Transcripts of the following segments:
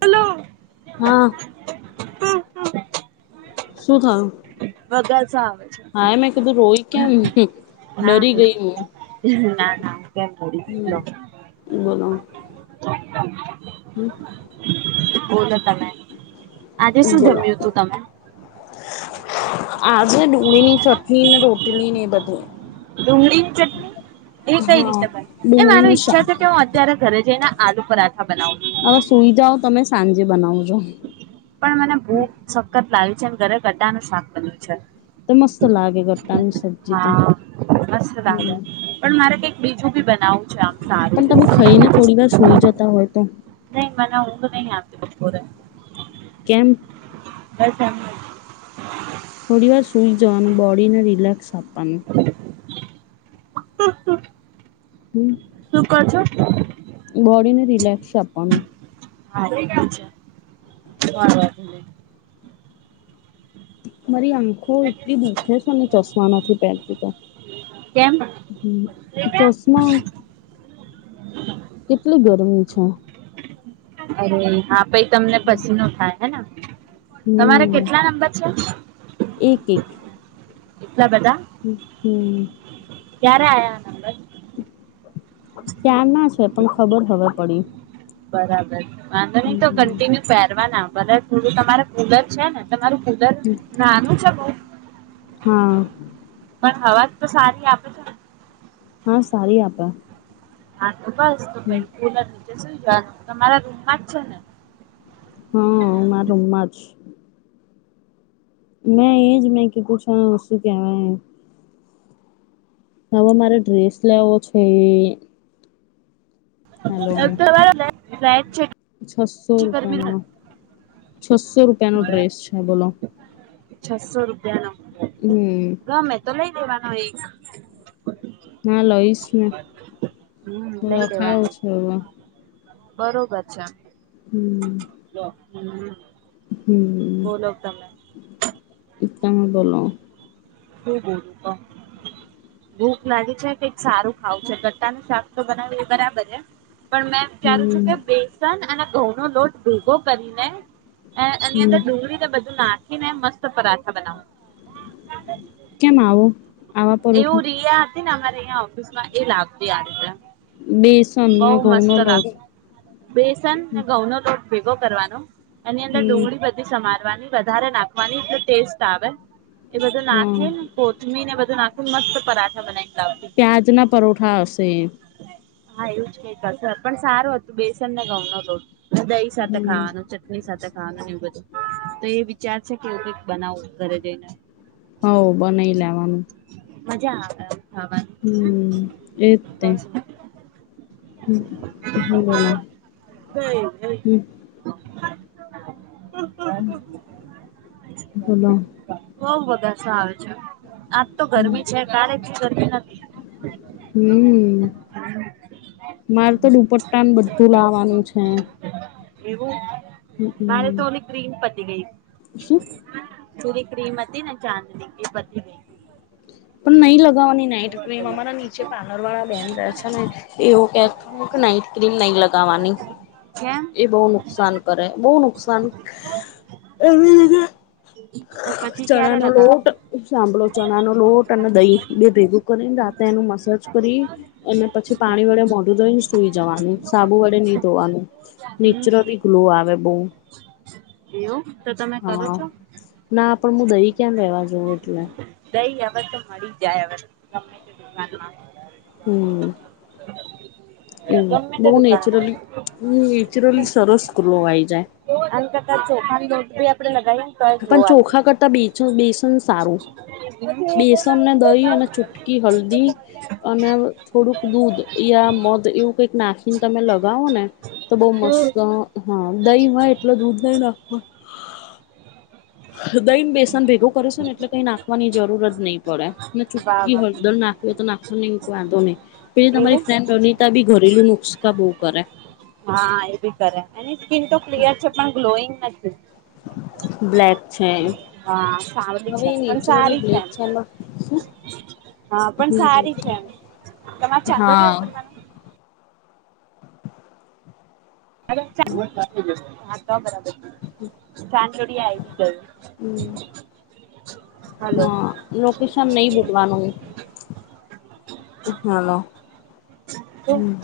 Hello. હા શું થયું વગાસો આવે છે. હાય મેં કીધું રોયી કેમ. ડરી ગઈ હું ના-ના-ના કેમ રડીશ લો હમ બોલો. [inaudible] હમ્મ. બોલો તમે આજે શું જમ્યું છું તમે. આજ ડુંગળી ની ચટણી ને રોટલી ને એ બધું ડુંગળી ચટણી એ કઈ હા રીતે બને એ મારે ડુંગળીનું ઈચ્છા શાક છે કે હું અત્યારે ઘરે જઈને આલુ પરાઠા બનાવ હવે સુઈ જાઓ તમે સાંજે બનાવજો. પણ મને ભૂખ સખત લાગ્યું છે ઘરે ગડાનું શાક બન્યું છે. તો મસ્ત લાગે ગટ્ટાની સબ્જી તો. હા મસ્ત લાગે હમ પણ મારે કઈક બીજું બી બનાવું છે આમ સારુ. તા હોય તો. નહી મને ઉંઘ નહી આવતી બપોરે. કેમ. બસ એમજ. થોડી વાર સુઈ જવાનું બોડીને રિલેેક્સ આપવાનું. [inaudible] હમ્મ. શું કો છો. બોડીને રિલેક્સ આપવાનું. હા એતો છે. મારી આંખો એટલી દુખે છે અને ચશમા નથી પેર તીતો કેમ અરે ચશ્મા કેટલી ગરમી છે. અરે હા પઈ તમને પછીનો થાય હેને. તમારે હમ કેટલા નંબર છે. એક એક આટલા બધા. હમ. ક્યારે આયા આ નંબર. ક્યાં ના છે પણ ખબર હવે પડી. બરાબર છે વાંધો નહી તો હમ કન્ટિન્યુ પેરવાના બરા થોડું તમારે કુલર છે ને. તમારું કુદર નાનું છે બ હા પણ હવા તો સારી આપે છે. હા સારી આપે. હા બસ તો ભાઈ કુલર નીચે સુઈ જ તમારા રૂમમાં જ છે ને? હા મા રમમાં જ. ના એ જ મે કીધું છે શું કેવાઈ. હવે મારે ડ્રેસ લેવો છે. હેલો અક્તબર છસો રૂપિયા નો ડ્રેસ છે બોલો. છસો રૂપિયા નો. હમ. તો લઈ લેવાનો એક. ના લઈશ ને હમ લઈ ખાવ લેવાનો છો હવે. બરોબર છે. હમ. લો હમ. બોલો તમે. ઇસ્લામ બોલો. હ જ હ ભૂખ લાગી છે કઈક સારું ખાવું છે ગટ્ટાનું શાક તો બનાવે બરાબર છે. પણ મેં વિચારું છું હમ કે બેસન અને ઘઉં નો લોટ ભેગો કરીને એ એની હમ અંદર ડુંગળી ને બધું નાખી ને મસ્ત પરાઠા બનાવ. કેમ આવો આવા પરવઠો. રિયા ને અરેં ઓફિસમાં એ લાભથી આ રતે બેસન બઉ ને ઘઉં નો મસ્ત લોટ લાગત બેસન ને ઘઉં નો લોટ. ભેગો કરવાનો એની અંદર હમ ડુંગળી બધી સમારવાની વધારે નાખવાની એ ટેસ્ટ આવે. એ બધું હા નાખે ને કોથમી ને બધું નાખી ને મસ્ત પરાઠા બનાવી. પ્યાજ ના પરોઠા હશે. હા એવું જ કંઈક પણ સારું હતું બેસન ને ઘઉં નો લોટ. દહી સાથે હમ ખાવાનું ચટણી સાથે એવું બધું તો એ વિચાર છે કે એવું કઈક બનાવ ઘરે જઈને. હ બનાઈ લેવાનું. મજા આવે. ખાવાની હમ એતે. હમ હ બોલો હમ. હ. બોલો. સાવ છે. આજ તો હમ ગરમી છે કલે એટલી ગરમી નથી. હમ મારે તો દુપટ્ટાનું બધું લાવવાનું છે. એવું હમ મેરેથોન ગ્રીન પતી ગઈ. શું? ચૂરી ક્રીમ હતી ને ચાંદની એ બધી પણ નહી લવ લેવાની નાઈટ ક્રીમ. અમારા નીચે પાલરવાળા બેન રહે છે ને એવું કે, નાઈટ ક્રીમ ન લગાવવાની. કેમ એ બહુ નુકસાન કરે, બહુ નુકસાન એવી કે તો પછી ક્યારે ચણાનો લોટ લગાવવાની સાભલો ચ ચણાનો લોટ અને દહીં ભેગું કરીને રાતે એનું મસાજ કરી અને પછી પાણી વડે મોઢું દઈને સુઈ જવાનું સાબુ વડે નહી ધોવાનું, નેચરલી ગ્લો આવે બહુ એ હા, ના પણ હું દહી ક્યા લેવા જોઉં એટલે. ઈ હવે તો મળી જાય હવે હમ એવું. ગમે તે બહુ દુકાનમાં નેચરલી, નેચરલી સરસ ઞ્લો આને કરતા ચોખાની રોટલી આપડે લગાવીએ ને તોય ગ્લો પણ આઈ ચોખા કરતા બીજું બેસન સારું. જાય. બેસનને દહી અને ચુટકી હલ્દી અને થોડુંક દૂધ યા મધ એવું કઈક નાખીને તમે લગાવો ને તો બહુ મસ્ત હા. દહી એટલે દૂધ નઈ નાખવા દઈને બેસન ભેગું કરશોને એટલે કઈ નાખવાની જરૂર જ નહી પડે. વાહ ચુટકી વાહ હળદર નાખવી હોય તો નાખવા ન વાંધો નહી. પેલી તમારી એવું ફ્રેન્ડ રનિતા બી ઘરેલું નક [unintelligible] કરે. હા, એ બી કરે એની સ્કીિન તો ક્લિયર છે, પણ ગ્લોઈંગ નથી. બ્લેક છે. હા સાવલી હવે છે પણ નેચરલી સારી બ્લેક એમ છે, એમાં શું? હા, પણ હમ સારી છે એમ. તમારે ચાંદો ન હા ઉતરનું. હા, તો બરાબર સાંદોડી હમ [unintelligible] હા, લોકેશન નહી બોલવાનું. હલો.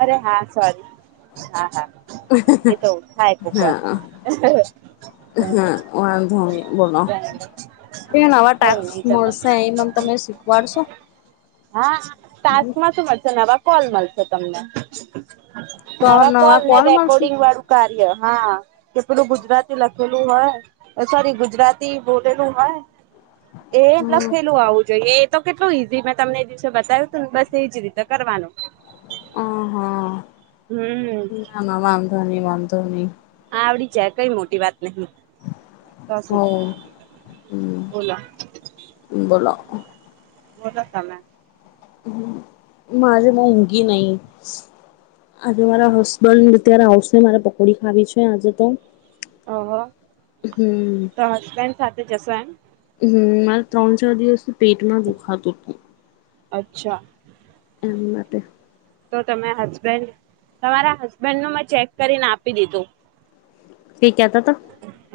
અરે હા સોરી. હા હા. એ તો થાય કોક વાર હા. હા, વાંધો નહી, બોલો. એ નવા કઈ નહી ટાસ્ક તમે મળશે એ મને તમે શીખવાડશો. હા, ટાસ્કમાં શું મળશે. નવા કોલ મળશે તમને, તો આવા નવા કોલને કોલ મળશે રેકોર્ડિંગવાળું કાર્ય હા, કે પેલું ગુજરાતી લખેલું હોય. સોરી ગુજરાતી બોલેલું હોય. એ હમ લખેલું આવું જોઈએ તો કેટલું ઈઝી મેં તમને એ દિવસે બતાવ્યું હતું ને, બસ એજ રીતે કરવાનું. હ હા. હમ ના ના વાંધો નહીં, વાંધો નહીં. આવડી જાય કઈ મોટી વાત તો શું? હ હમ ઓલા [inaudible] મોટા તમે. હ, મારી મોંઘી નહી. આજે મારા હસબન્ડ અત્યારે આવશે. મારે પકોડી ખાવી છે, આજે તો. ઓહ હમ તો હસબેન્ડ સાથે જશો એમ. હમ ત્રણ ચાર દિવસ પેટમાં દુખાત હતું. અચ્છા. ના તે તો તમે હસબેન્ડ. તમારા હસબેન્ડનું મેં ચેક કરીને આપી દીધું. કઈક કેહતા.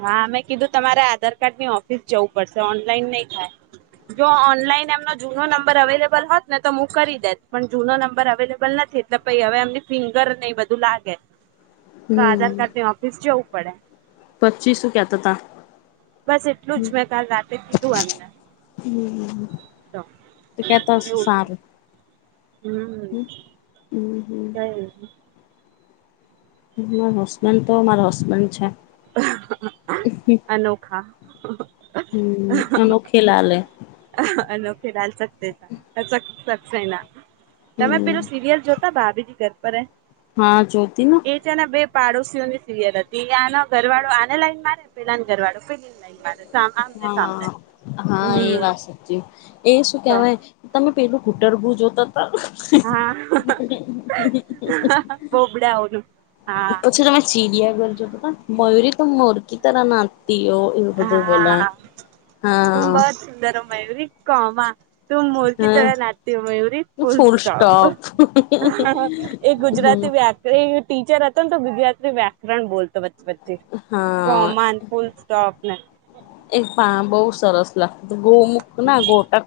હા, મે કીધું તમારે આધાર કાર્ડની ઓફિસ જવું પડશે. ઓનલાઈન નહી થાય. જો ઓનલાઈન એમનો જૂનો નંબર અવેલેબલ હોત ને, તો હું કરી દેસ પણ જૂનો નંબર અવેલેબલ નથી. એટલે પહી હવે, એમને ફિંગર નહીં બધું લાગે છે. તો આધાર કાર્ડની ઓફિસ જવું પડે. [inaudible] હતા. બસ એટલું જ મેં કાલ રાતે કીધું અમને. તો કેતાશે એવું સાર. હમ હમ [unintelligible] મા હસબેન્ડ તો મારો હસબન્ડ છે. અનોખા. હમ અનોખે લાલ હે અખ તમે હમ પેલું સીરિયલ જો. ભાભીજી ઘર પર હ. હા જોતી. પાડોશી ની સિરયર હતીયાનો ઘર વાળો આને લાઈન મારે પેલા ઘર વાળો પેલી ને લાઈન મારે. આમને સામને હા હા એ હમ વાત. એ શું તો કેહેવાય તમે પેલું ઘૂટરવું જો [inaudible] હા બોબડાઓનું હા પછી તમે ચીડિયા ઘરજો બ મયુરી તો મોરકી [unintelligible] ના. ત એ તો બલ હા હા મયૂરી કોમા તું મોરકીી તડા હા લતી હો મયૂરી ફુલ સ્ટોપ એ હમ ગુજરાતી વ્યાકરણ ટીચર હતા તો બીધયાત વ્યાકરણ બોલતો વચ્ચે વચ્ચે હા કોમન ફૂલ સોપ ને એ પા બહુ સરસ લાગતી ગૌમુખ ના ગોટક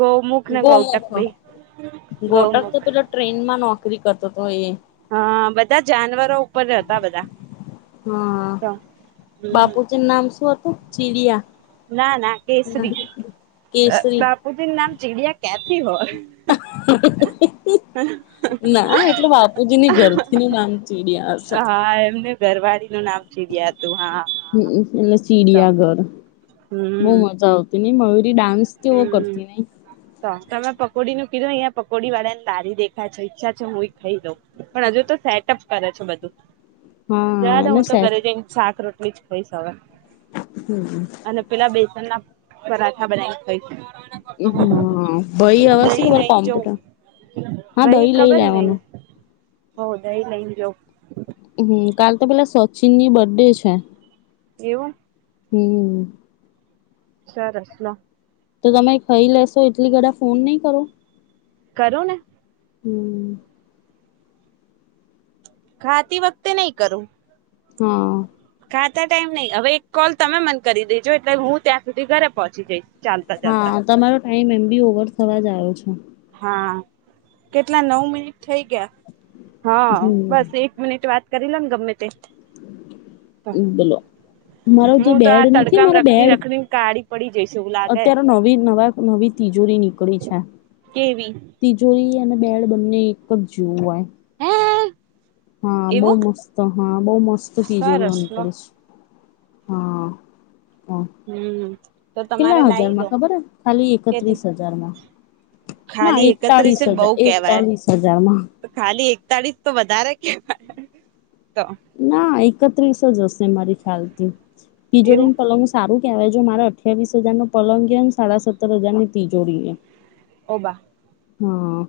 ગૌમુખ ને ગોમ ગૌટક બે [unintelligible] ગોટક તો ગૌમુખ પેલા ટ્રેન માં [unintelligible] [unintelligible] કરતો તો એ. હા બધા જાનવરો ઉપર હતા બધા. હા. તો હમ ના ના ના કેસરી કેસરી બાપુજી નામ ચીડિયા ક્યાંથી હોય. [inaudible] ના એટલે બાપુજીની ઘરથી ન નામ ચીડ્યા હશે. હા એમને ઘરવાળી નું નામ ચીડિયા હતું હા હમ હા એટલે તો ચીડિયાઘર. બહુ હમ મજા આવતી નહ મયુરી ડાન્સ [unintelligible] હમ કરતી નહ. તો તમે પકોડી નું કીધું અહીંયા પકોડી વાળા ને તારી દેખાય છે ઈચ્છા છે, હું એ ખાઈ દઉં પણ હજુ તો સેટઅપ કરે [unintelligible] બધું. હા [unintelligible] અને હું તો સેટ ઘરે [unintelligible] શાક રોટી. [unintelligible] અને પેલા બેસન ના પરાઠા બનાવી ખઈશ. હા [unintelligible] છે, દહી લઈને [unintelligible] જઉં કોમ્પ્યુટર. હા દહી લઈ લેવાનું. [inaudible] જો. હ કાલ તો પેલા સચિન ની બર્ડે છે. એવું. હમ. [unintelligible] તો તમે ખાઈ લેશો એટલી [unintelligible] ફોન નહી કરો. કરો ને હમ ખાતી વખતે નહી કરું હા આતા ટાઈમ નહીં હવે એક કોલ તમે મન કરી દેજો એટલે હું ત્યાં સુધી ઘરે પહોંચી જઈશ ચાલતા હા ચાલતા તમારો ટાઈમ એમ બી ઓવર થવા જ આયો છે. હા, કેટલા નવ મિનિટ થઈ ગયા? હા, બસ હમ એક મિનિટ વાત કરી લો ન, ગમે તે! તો બોલો, મારો જે હું તો બેડ આ નથી, તડકામાં મારો રખડી બેડ રખડીને કાળી પડી જઈશ એવું લાગે અત્યારે નવી નવા નવી તિજોરી નીકળી છે, કેવી તિજોરી એ બેડ બંને એક જ જેવું હોય હે હા બહુ એવું મસ્ત, હા બહુ મસ્ત તીજોરીઓ સરસ લો નીકળી છ હા હ હમ તો તમારે કેટલા લાવી દો હજારમાં ખબર હે? ખાલી કે એકત્રીસ હજારમાં ના ખાલી એકતાલીસ એકત્રીસે બઉ હજાર, કેવાય એકતાલીસ હજારમાં તો ખાલી એકતાળીસ તો વધારે કેવાય તો ના એકત્રીસ જ હશે મારી ખ્યાલથી એવું તિજોરીને પલંગ સારું જો મારા અઠ્યાવીસ હજાર નો પલંગ ગયો ને સાડા સત્તર હજાર ની તિજોરી એમ ઓબા હા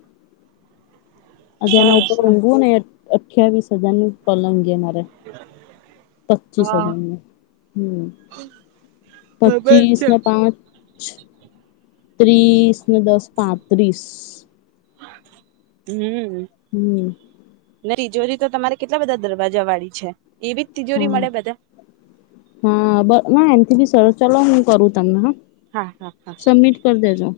અજે એના સરસ ઉપર રંગુંને! અઠવીસ હજાર નું પલંગ મારે [inaudible] પચીસ હા હજારનો, હમ ખબર પચીસ છે ને પાંચ ત્રીસ ને દસ પાંત્રીસ હમ હમ તીજોરી તો તમારે કેટલા બધા દરવાજા વાળી છે એવી જ તિજોરી મળે બધા હા હા બ ના બી સર ચલો હું કરું તને હા હા હા હા સબમિટ કર દેજો